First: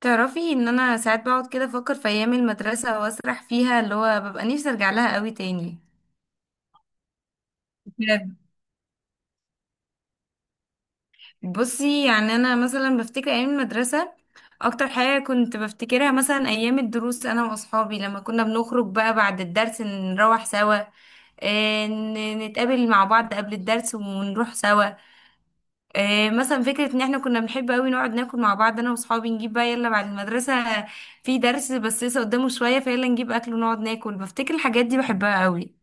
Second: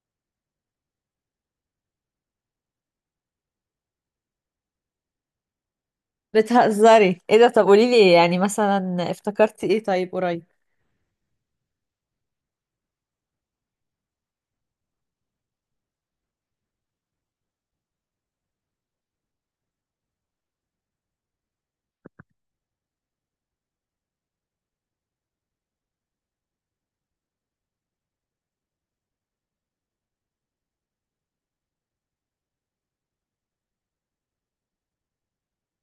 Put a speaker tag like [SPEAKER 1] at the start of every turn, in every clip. [SPEAKER 1] تعرفي ان انا ساعات بقعد كده افكر في ايام المدرسه واسرح فيها اللي هو ببقى نفسي ارجع لها قوي تاني
[SPEAKER 2] بتهزري؟ ايه ده؟ طب قولي لي
[SPEAKER 1] بجد.
[SPEAKER 2] يعني مثلا افتكرتي ايه طيب قريب؟
[SPEAKER 1] بصي، يعني انا مثلا بفتكر ايام المدرسه، اكتر حاجه كنت بفتكرها مثلا ايام الدروس انا واصحابي لما كنا بنخرج بقى بعد الدرس نروح سوا. نتقابل مع بعض قبل الدرس ونروح سوا. مثلا فكرة ان احنا كنا بنحب قوي نقعد ناكل مع بعض، انا واصحابي نجيب بقى يلا بعد المدرسة في درس بس لسه قدامه شوية، فيلا نجيب اكل ونقعد ناكل. بفتكر الحاجات دي بحبها قوي.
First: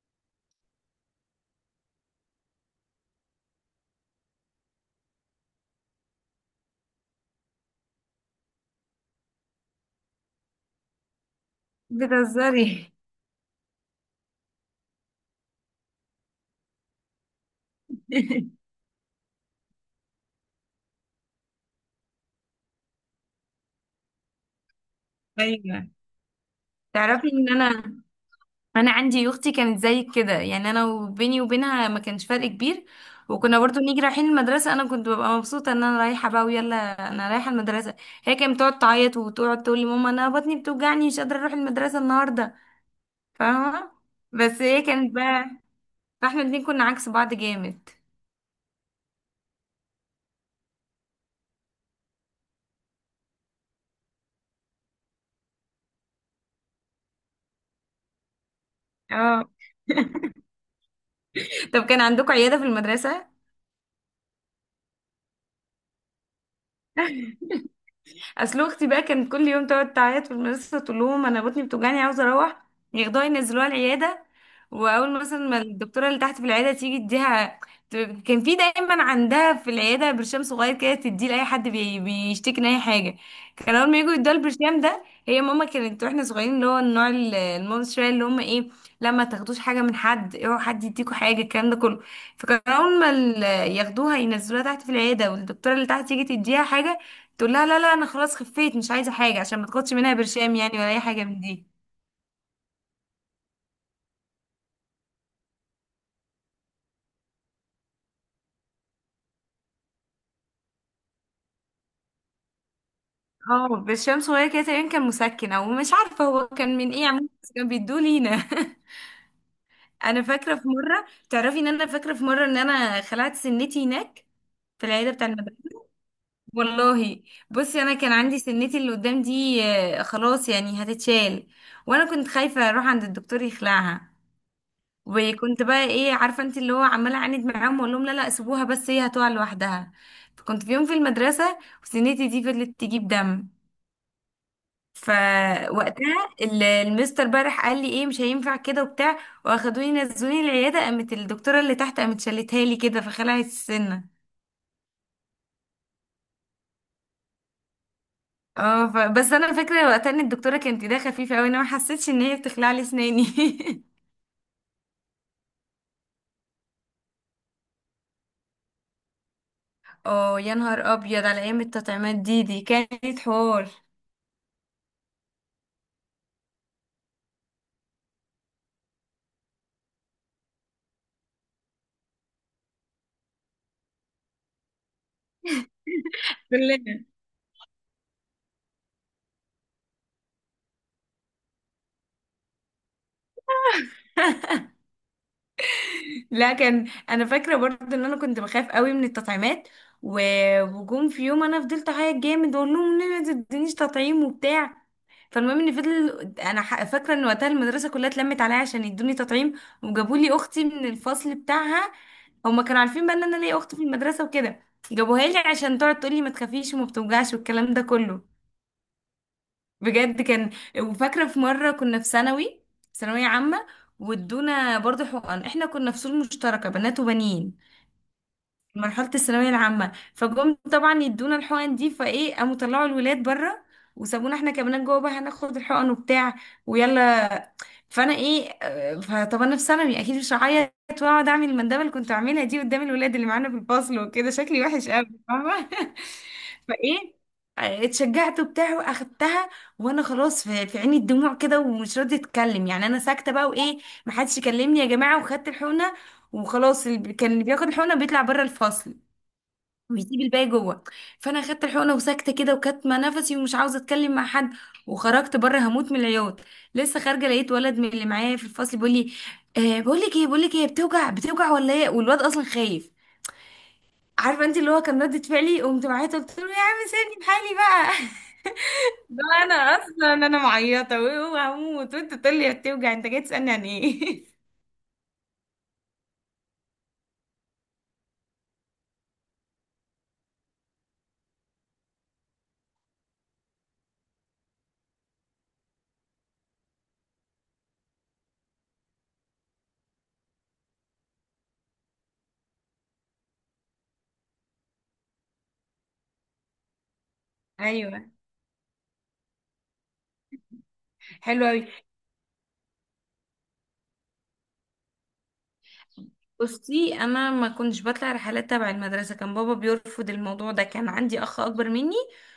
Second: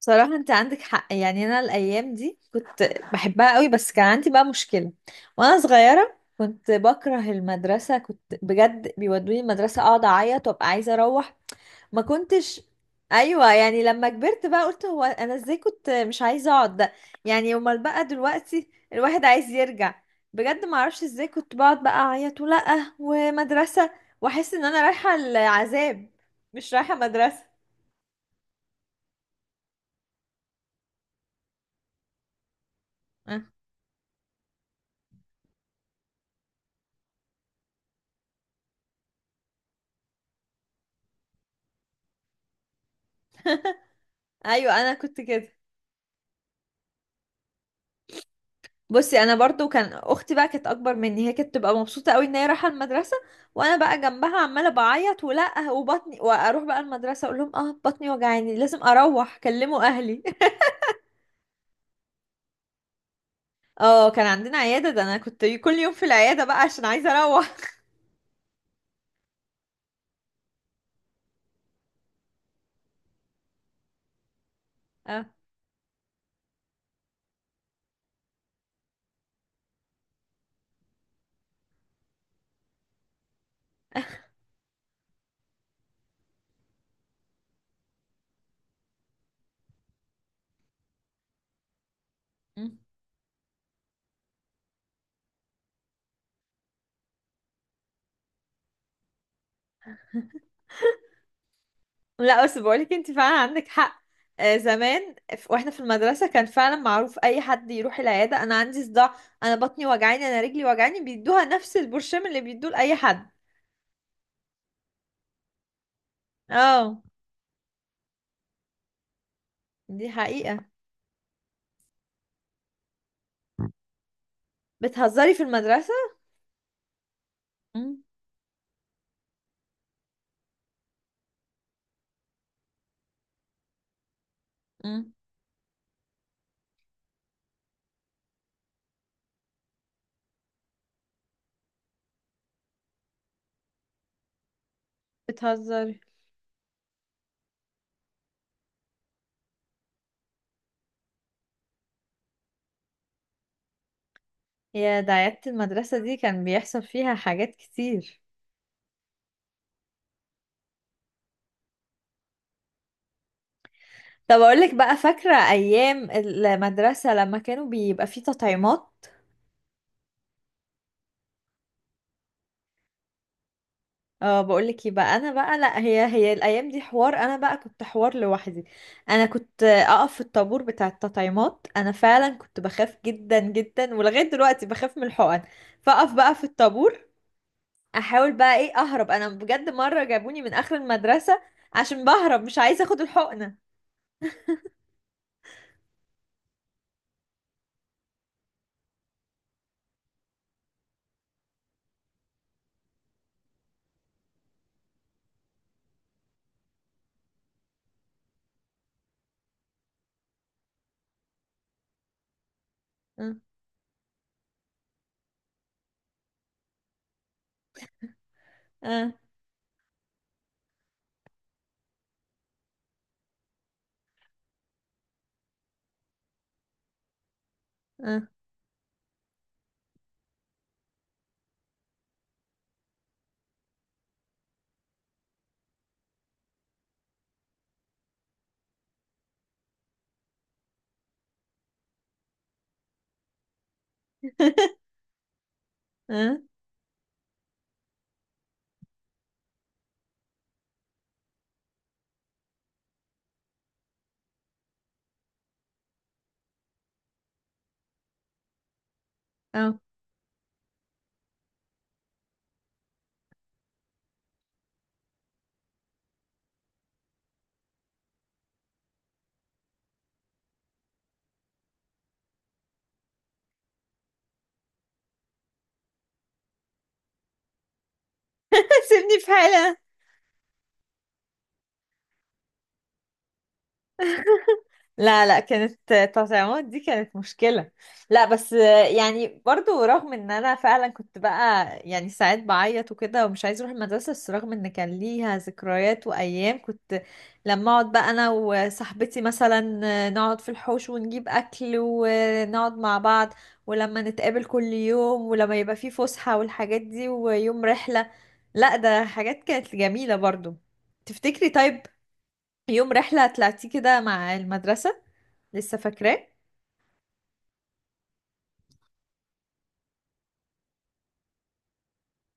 [SPEAKER 2] بصراحة انت عندك حق. يعني انا الايام دي كنت بحبها قوي، بس كان عندي بقى مشكلة. وانا صغيرة كنت بكره المدرسة، كنت بجد بيودوني المدرسة اقعد اعيط وابقى عايزة اروح. ما كنتش.
[SPEAKER 1] بتهزري؟
[SPEAKER 2] ايوه، يعني لما كبرت بقى قلت هو انا ازاي كنت مش عايزه اقعد ده؟ يعني امال بقى دلوقتي الواحد عايز يرجع. بجد ما اعرفش ازاي كنت بقعد بقى اعيط ولا ومدرسه، واحس ان انا رايحه
[SPEAKER 1] ايوه.
[SPEAKER 2] العذاب مش رايحه
[SPEAKER 1] تعرفي
[SPEAKER 2] مدرسه.
[SPEAKER 1] ان انا، انا عندي اختي كانت زي كده، يعني انا وبيني وبينها ما كانش فرق كبير.
[SPEAKER 2] أه.
[SPEAKER 1] وكنا برضو نيجي رايحين المدرسة، انا كنت ببقى مبسوطة ان انا رايحة بقى ويلا، انا رايحة المدرسة. هي كانت بتقعد تعيط وتقعد تقول لي ماما انا بطني بتوجعني مش قادرة اروح المدرسة النهاردة، فاهمة؟ بس
[SPEAKER 2] ايوه
[SPEAKER 1] هي
[SPEAKER 2] انا
[SPEAKER 1] كانت
[SPEAKER 2] كنت
[SPEAKER 1] بقى،
[SPEAKER 2] كده.
[SPEAKER 1] فاحنا الاتنين كنا عكس بعض جامد.
[SPEAKER 2] بصي، انا برضو كان اختي بقى كانت اكبر مني، هي كانت تبقى مبسوطه قوي ان هي رايحه المدرسه، وانا بقى جنبها عماله بعيط ولا وبطني، واروح بقى المدرسه اقول لهم اه بطني وجعاني، لازم اروح
[SPEAKER 1] اه،
[SPEAKER 2] كلموا اهلي.
[SPEAKER 1] طب كان عندكم عيادة في المدرسة.
[SPEAKER 2] اه كان عندنا عيادة، ده انا كنت كل يوم في العيادة بقى عشان عايزة اروح.
[SPEAKER 1] اصل اختي بقى كانت كل يوم تقعد تعيط في المدرسه تقول لهم انا بطني بتوجعني عاوزه اروح، ياخدوها ينزلوها العياده. واول
[SPEAKER 2] اه.
[SPEAKER 1] مثلا ما الدكتوره اللي تحت في العياده تيجي اديها، كان في دايما عندها في العياده برشام صغير كده تديه لاي حد بيشتكي من اي حاجه. كان اول ما يجوا يدوها البرشام ده. هي ماما كانت واحنا صغيرين اللي هو النوع الماما شويه، اللي هم ايه، لما تاخدوش حاجه من حد، اوعوا حد يديكوا حاجه، الكلام ده كله. فكان
[SPEAKER 2] مم.
[SPEAKER 1] اول ما ياخدوها ينزلوها تحت في العياده والدكتوره اللي تحت تيجي تديها حاجه، تقول لها لا لا انا خلاص خفيت مش عايزه حاجه، عشان ما تاخدش منها برشام يعني ولا اي حاجه من دي.
[SPEAKER 2] لا بس بقولك انت فعلا عندك حق. آه زمان واحنا في المدرسة كان فعلا معروف اي حد يروح العيادة انا عندي صداع، انا بطني وجعاني، انا رجلي وجعاني، بيدوها نفس البرشام اللي بيدوه لأي حد.
[SPEAKER 1] اه برشام صغير كده، تقريبا كان مسكن او مش عارفه هو كان من
[SPEAKER 2] اه
[SPEAKER 1] ايه، عموما بس كان بيدوه لينا.
[SPEAKER 2] دي
[SPEAKER 1] انا فاكره
[SPEAKER 2] حقيقة.
[SPEAKER 1] في مره، ان انا خلعت سنتي هناك في العياده بتاع
[SPEAKER 2] بتهزري؟ في
[SPEAKER 1] المدرسه.
[SPEAKER 2] المدرسة؟
[SPEAKER 1] والله، بصي انا
[SPEAKER 2] مم.
[SPEAKER 1] كان عندي سنتي اللي قدام دي خلاص يعني هتتشال. وانا كنت خايفه اروح عند الدكتور يخلعها،
[SPEAKER 2] مم.
[SPEAKER 1] وكنت بقى ايه، عارفه انت اللي هو عماله اعاند معاهم واقول لهم لا لا سيبوها، بس هي هتقع لوحدها. فكنت في يوم في المدرسه وسنتي دي فضلت تجيب دم،
[SPEAKER 2] بتهزري؟
[SPEAKER 1] فوقتها المستر بقى راح قال لي ايه مش هينفع كده وبتاع. واخدوني نزلوني العياده، قامت الدكتوره اللي تحت قامت شالتها لي كده فخلعت السنه.
[SPEAKER 2] يا ده عيادة المدرسة دي كان بيحصل فيها حاجات كتير.
[SPEAKER 1] اه بس انا فاكره وقتها ان الدكتوره كانت ايديها خفيفه قوي، انا ما حسيتش ان هي بتخلع لي اسناني.
[SPEAKER 2] طب اقول لك بقى، فاكره ايام المدرسه لما كانوا بيبقى فيه تطعيمات؟
[SPEAKER 1] اه يا نهار ابيض، على ايام التطعيمات دي كانت حوار.
[SPEAKER 2] اه بقول لك، يبقى انا بقى لا، هي الايام دي حوار، انا بقى كنت حوار لوحدي. انا كنت اقف في الطابور بتاع التطعيمات، انا فعلا كنت بخاف جدا جدا، ولغايه دلوقتي بخاف من الحقن. فاقف بقى في الطابور، احاول بقى ايه اهرب. انا بجد مره جابوني من اخر المدرسه عشان بهرب مش عايزه اخد الحقنه.
[SPEAKER 1] لا كان، انا فاكره برضه ان انا كنت بخاف قوي من التطعيمات، وجم في يوم انا فضلت اعيط جامد واقول لهم لا ما تدينيش تطعيم وبتاع. فالمهم ان فضل انا فاكره ان وقتها المدرسه كلها اتلمت عليا عشان يدوني تطعيم، وجابوا لي اختي من الفصل بتاعها. هما كانوا عارفين بقى ان
[SPEAKER 2] اه.
[SPEAKER 1] انا ليا اخت في المدرسه وكده، جابوها لي عشان تقعد تقول لي ما تخافيش وما بتوجعش والكلام ده كله.
[SPEAKER 2] اه.
[SPEAKER 1] بجد كان، وفاكره في مره كنا في ثانوي، ثانويه عامه، وادونا برضه حقن. احنا كنا فصول مشتركه بنات وبنين،
[SPEAKER 2] اه.
[SPEAKER 1] مرحلة الثانوية العامة، فجم طبعا يدونا الحقن دي، فايه قاموا طلعوا الولاد بره وسابونا احنا كمان جوه بقى هناخد الحقن وبتاع ويلا. فانا ايه، فطب انا في ثانوي اكيد مش هعيط واقعد اعمل المندبه اللي كنت اعملها دي قدام الولاد اللي معانا في الفصل وكده، شكلي وحش قوي، فاهمه؟
[SPEAKER 2] اه.
[SPEAKER 1] فايه اتشجعت وبتاع واخدتها. وانا خلاص في عيني الدموع كده ومش راضيه اتكلم، يعني انا ساكته بقى وايه، محدش يكلمني يا جماعه. وخدت الحقنه وخلاص، اللي كان اللي بياخد الحقنه بيطلع بره الفصل
[SPEAKER 2] اه.
[SPEAKER 1] ويسيب الباقي جوه. فانا خدت الحقنه وساكته كده وكاتمه نفسي ومش عاوزه اتكلم مع حد، وخرجت بره هموت من العياط. لسه خارجه لقيت ولد من اللي معايا في الفصل بيقول لي، آه بقول لك ايه، بقول لك ايه، بتوجع بتوجع ولا ايه، والواد اصلا خايف. عارفه انت اللي هو كان ردة فعلي، قمت معايا قلت له يا عم سيبني بحالي بقى.
[SPEAKER 2] سيبني
[SPEAKER 1] ده
[SPEAKER 2] في
[SPEAKER 1] انا
[SPEAKER 2] حالي.
[SPEAKER 1] اصلا انا معيطه وهموت وانت تقول لي بتوجع، انت جاي تسالني عن ايه.
[SPEAKER 2] لا لا، كانت تطعيمات دي كانت مشكلة. لا بس يعني برضو رغم ان انا فعلا كنت بقى يعني ساعات بعيط وكده ومش عايز اروح المدرسة، بس رغم ان كان ليها ذكريات وايام كنت لما اقعد بقى انا وصاحبتي مثلا نقعد في الحوش ونجيب اكل ونقعد مع بعض، ولما نتقابل كل يوم، ولما يبقى في فسحة والحاجات دي، ويوم رحلة.
[SPEAKER 1] ايوه.
[SPEAKER 2] لا ده حاجات كانت جميلة برضو.
[SPEAKER 1] حلو
[SPEAKER 2] تفتكري
[SPEAKER 1] قوي.
[SPEAKER 2] طيب يوم رحلة طلعتيه كده مع المدرسة؟ لسه فاكراه؟
[SPEAKER 1] بصي انا ما كنتش بطلع رحلات تبع المدرسه، كان بابا بيرفض الموضوع ده. كان عندي اخ اكبر مني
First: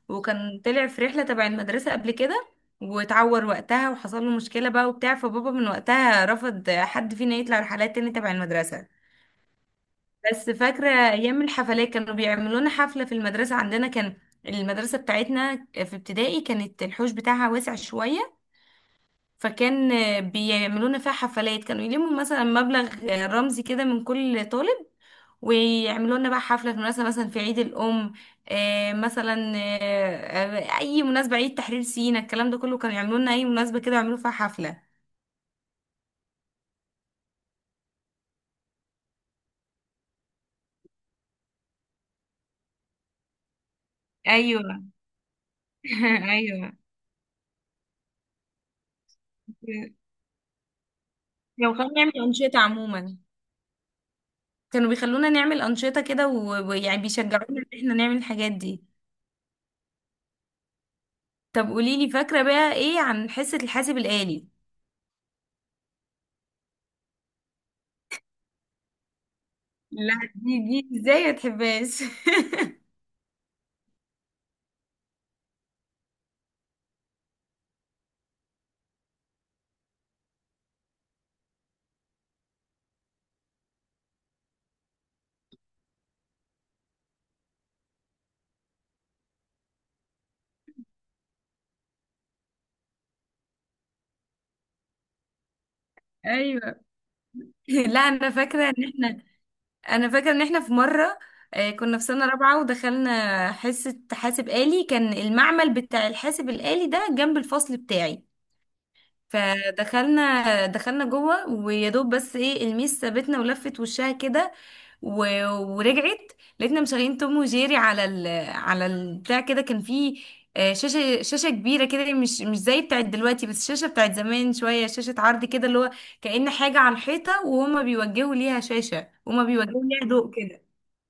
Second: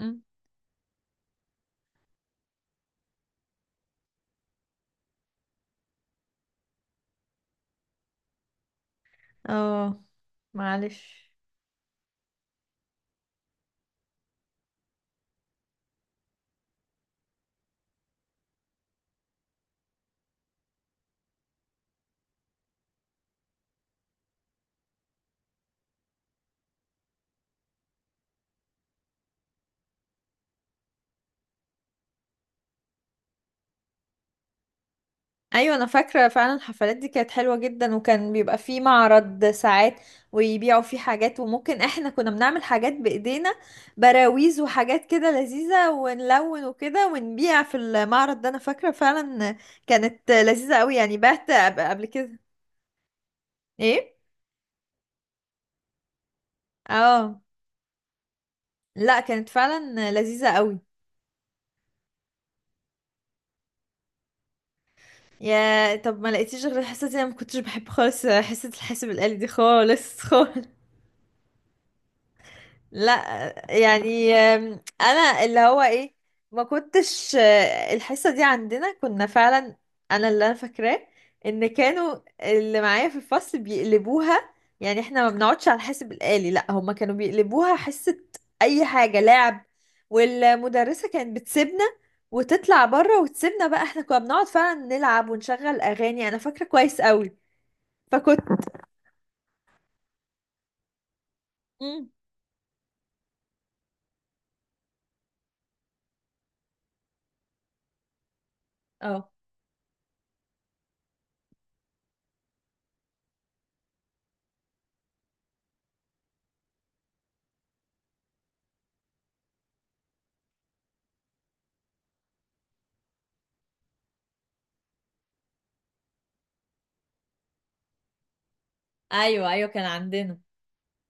[SPEAKER 2] مم.
[SPEAKER 1] وكان طلع في رحله تبع المدرسه قبل كده، واتعور وقتها وحصل له مشكله بقى وبتاع، فبابا من وقتها رفض حد فينا يطلع رحلات تاني تبع المدرسه.
[SPEAKER 2] اه.
[SPEAKER 1] بس فاكره
[SPEAKER 2] معلش.
[SPEAKER 1] ايام الحفلات، كانوا بيعملوا لنا حفله في المدرسه عندنا. كان المدرسه بتاعتنا في ابتدائي كانت الحوش بتاعها واسع شويه، فكان بيعملونا فيها حفلات، كانوا يلموا مثلا مبلغ رمزي كده من كل طالب ويعملوا لنا بقى حفلة في مناسبة مثلا في عيد الأم، مثلا، أي مناسبة، عيد تحرير سينا، الكلام ده كله، كانوا يعملوا لنا أي مناسبة كده يعملوا فيها حفلة.
[SPEAKER 2] ايوه انا فاكره فعلا الحفلات دي كانت حلوه جدا، وكان بيبقى فيه معرض ساعات ويبيعوا فيه حاجات، وممكن احنا كنا بنعمل حاجات بايدينا، براويز
[SPEAKER 1] ايوه.
[SPEAKER 2] وحاجات كده لذيذه، ونلون
[SPEAKER 1] ايوه.
[SPEAKER 2] وكده ونبيع في المعرض ده، انا فاكره فعلا. كانت لذيذه قوي يعني، بعت
[SPEAKER 1] لو
[SPEAKER 2] قبل
[SPEAKER 1] خلونا
[SPEAKER 2] قبل
[SPEAKER 1] نعمل
[SPEAKER 2] كده.
[SPEAKER 1] أنشطة عموما،
[SPEAKER 2] ايه؟
[SPEAKER 1] كانوا بيخلونا نعمل أنشطة كده، ويعني
[SPEAKER 2] اه.
[SPEAKER 1] بيشجعونا إن احنا نعمل الحاجات دي.
[SPEAKER 2] لا كانت فعلا لذيذه قوي.
[SPEAKER 1] طب قوليلي، فاكرة بقى إيه عن حصة الحاسب الآلي؟
[SPEAKER 2] يا طب ما لقيتيش غير الحصة دي، انا ما كنتش بحب خالص حصة الحاسب الآلي دي
[SPEAKER 1] لا،
[SPEAKER 2] خالص.
[SPEAKER 1] دي
[SPEAKER 2] خالص.
[SPEAKER 1] دي ازاي ما تحبهاش!
[SPEAKER 2] لا يعني انا اللي هو ايه، ما كنتش الحصة دي عندنا كنا فعلا، انا اللي انا فاكراه ان كانوا اللي معايا في الفصل بيقلبوها. يعني احنا ما بنقعدش على الحاسب الآلي، لا هما كانوا بيقلبوها حصة اي حاجة لعب، والمدرسة كانت بتسيبنا وتطلع بره وتسيبنا بقى، احنا كنا بنقعد فعلا نلعب ونشغل اغاني، انا فاكره
[SPEAKER 1] ايوه.
[SPEAKER 2] كويس قوي.
[SPEAKER 1] لا
[SPEAKER 2] فكنت.
[SPEAKER 1] انا فاكره ان احنا في مره، كنا في
[SPEAKER 2] مم.
[SPEAKER 1] سنه رابعه ودخلنا حصه حاسب آلي. كان المعمل بتاع الحاسب الآلي ده جنب الفصل بتاعي،
[SPEAKER 2] اه.
[SPEAKER 1] فدخلنا جوه ويا دوب بس ايه، الميس سابتنا ولفت وشها كده ورجعت لقيتنا مشغلين توم وجيري على ال على البتاع كده. كان فيه شاشة، شاشة كبيرة كده، مش زي بتاعت دلوقتي، بس شاشة بتاعت زمان شوية، شاشة عرض كده اللي هو كأن حاجة على الحيطة وهما بيوجهوا ليها شاشة وهما
[SPEAKER 2] ايوه ايوه
[SPEAKER 1] بيوجهوا
[SPEAKER 2] كان
[SPEAKER 1] ليها ضوء
[SPEAKER 2] عندنا.
[SPEAKER 1] كده.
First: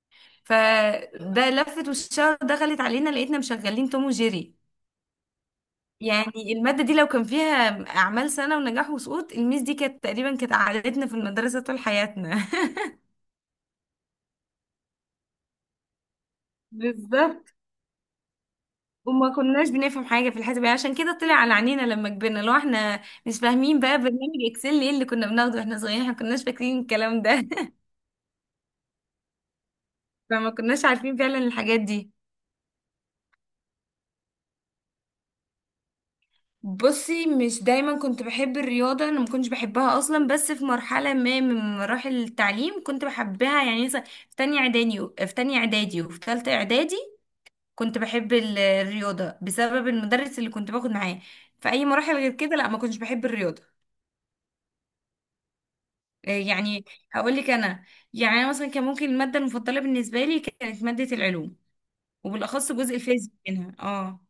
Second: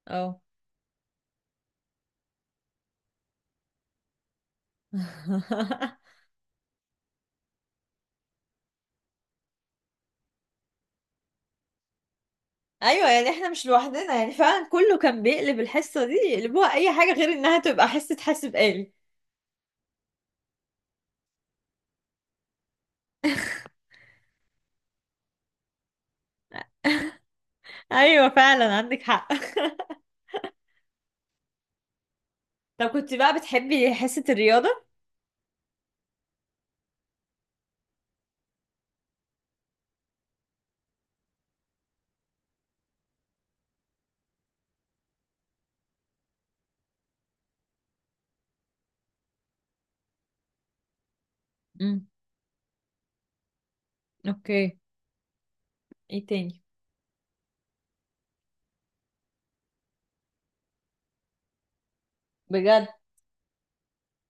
[SPEAKER 2] اه.
[SPEAKER 1] فده لفت والشهر دخلت علينا لقيتنا مشغلين توم وجيري. يعني المادة دي لو كان فيها أعمال سنة ونجاح وسقوط الميس دي كانت تقريبا، كانت عادتنا في المدرسة طول حياتنا.
[SPEAKER 2] ايوه يعني احنا مش لوحدنا، يعني فعلا كله كان بيقلب الحصه دي، يقلبوها اي حاجه غير
[SPEAKER 1] بالظبط.
[SPEAKER 2] انها تبقى حصه حاسب آلي.
[SPEAKER 1] وما كناش بنفهم حاجة في الحساب، يعني عشان كده طلع على عينينا لما كبرنا لو احنا مش فاهمين بقى برنامج اكسل، ايه اللي كنا بناخده واحنا صغيرين، احنا كناش فاكرين الكلام ده.
[SPEAKER 2] ايوه فعلا عندك حق.
[SPEAKER 1] فما كناش عارفين فعلا الحاجات دي.
[SPEAKER 2] طب كنت بقى بتحبي حصه الرياضه؟
[SPEAKER 1] بصي، مش دايما كنت بحب الرياضة، انا ما كنتش بحبها اصلا، بس في مرحلة ما من مراحل التعليم كنت بحبها، يعني مثلا في تانية اعدادي، وفي تالتة اعدادي كنت بحب الرياضة بسبب المدرس اللي كنت باخد معاه. في اي
[SPEAKER 2] امم.
[SPEAKER 1] مراحل غير كده لا ما كنتش بحب الرياضة.
[SPEAKER 2] اوكي. ايه تاني؟
[SPEAKER 1] يعني هقول لك انا، يعني انا مثلا كان ممكن المادة المفضلة بالنسبة لي كانت مادة العلوم، وبالاخص
[SPEAKER 2] بجد؟
[SPEAKER 1] جزء الفيزياء منها. اه.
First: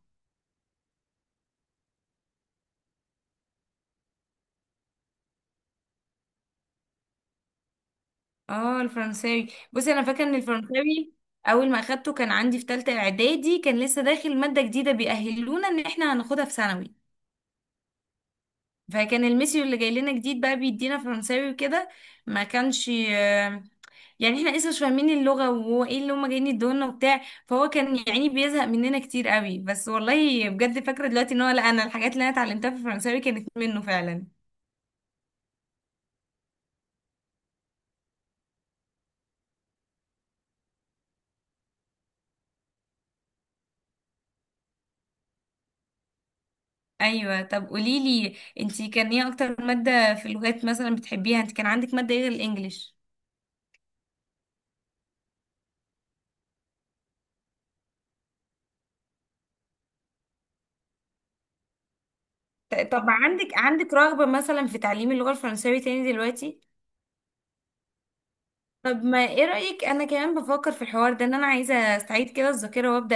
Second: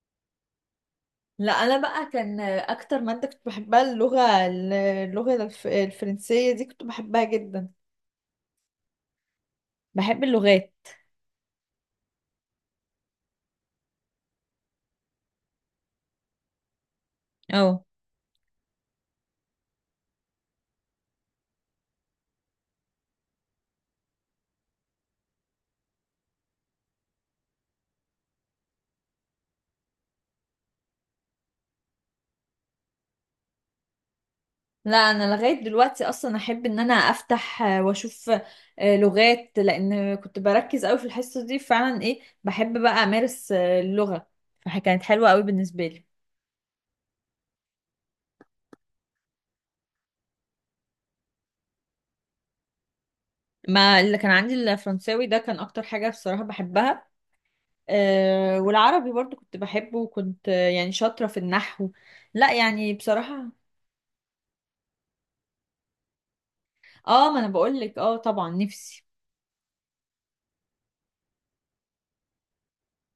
[SPEAKER 2] لا انا بقى كان اكتر ماده كنت بحبها اللغه، الفرنسيه دي كنت بحبها جدا.
[SPEAKER 1] اه، الفرنساوي. بصي انا
[SPEAKER 2] بحب
[SPEAKER 1] فاكره ان
[SPEAKER 2] اللغات.
[SPEAKER 1] الفرنساوي اول ما اخدته كان عندي في ثالثه اعدادي، كان لسه داخل ماده جديده بيأهلونا ان احنا هناخدها في ثانوي،
[SPEAKER 2] اه
[SPEAKER 1] فكان الميسيو اللي جاي لنا جديد بقى بيدينا فرنساوي وكده. ما كانش يعني احنا لسه مش فاهمين اللغه وهو ايه اللي هما جايين يدونا وبتاع، فهو كان يعني بيزهق مننا كتير قوي، بس والله بجد فاكره دلوقتي ان هو، لا انا الحاجات اللي انا اتعلمتها في الفرنساوي كانت منه فعلا.
[SPEAKER 2] لا انا لغايه دلوقتي اصلا احب ان انا افتح واشوف لغات، لان كنت بركز قوي في الحصه دي فعلا، ايه بحب بقى امارس اللغه، فكانت حلوه قوي بالنسبه لي.
[SPEAKER 1] ايوه. طب قولي لي انت كان ايه اكتر ماده في اللغات مثلا بتحبيها، انت كان عندك ماده ايه غير الانجليش؟
[SPEAKER 2] ما اللي كان عندي الفرنساوي ده كان اكتر حاجه بصراحه بحبها. والعربي برضو كنت بحبه، وكنت يعني شاطره في النحو. لا يعني
[SPEAKER 1] طب
[SPEAKER 2] بصراحه.
[SPEAKER 1] عندك رغبه مثلا في تعليم اللغه الفرنساوي تاني دلوقتي؟
[SPEAKER 2] اه ما انا بقول لك اه طبعا
[SPEAKER 1] طب
[SPEAKER 2] نفسي.
[SPEAKER 1] ما ايه رايك، انا كمان بفكر في الحوار ده، ان انا عايزه استعيد كده الذاكره وابدا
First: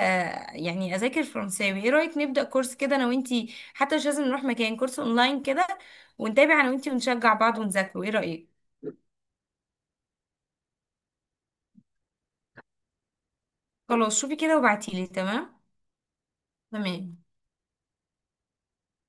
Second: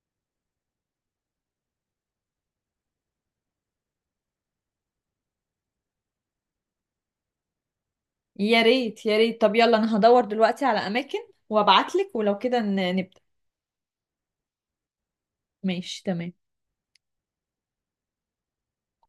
[SPEAKER 1] يعني اذاكر فرنساوي. ايه رايك نبدا كورس كده انا وانتي، حتى مش لازم نروح مكان، كورس اونلاين كده، ونتابع انا وانتي ونشجع بعض ونذاكره، ايه رايك؟
[SPEAKER 2] يا ريت يا ريت. طب يلا انا هدور دلوقتي على اماكن وابعت لك، ولو كده نبدا.
[SPEAKER 1] خلاص شوفي كده وابعتيلي. تمام.
[SPEAKER 2] ماشي تمام.
[SPEAKER 1] تمام.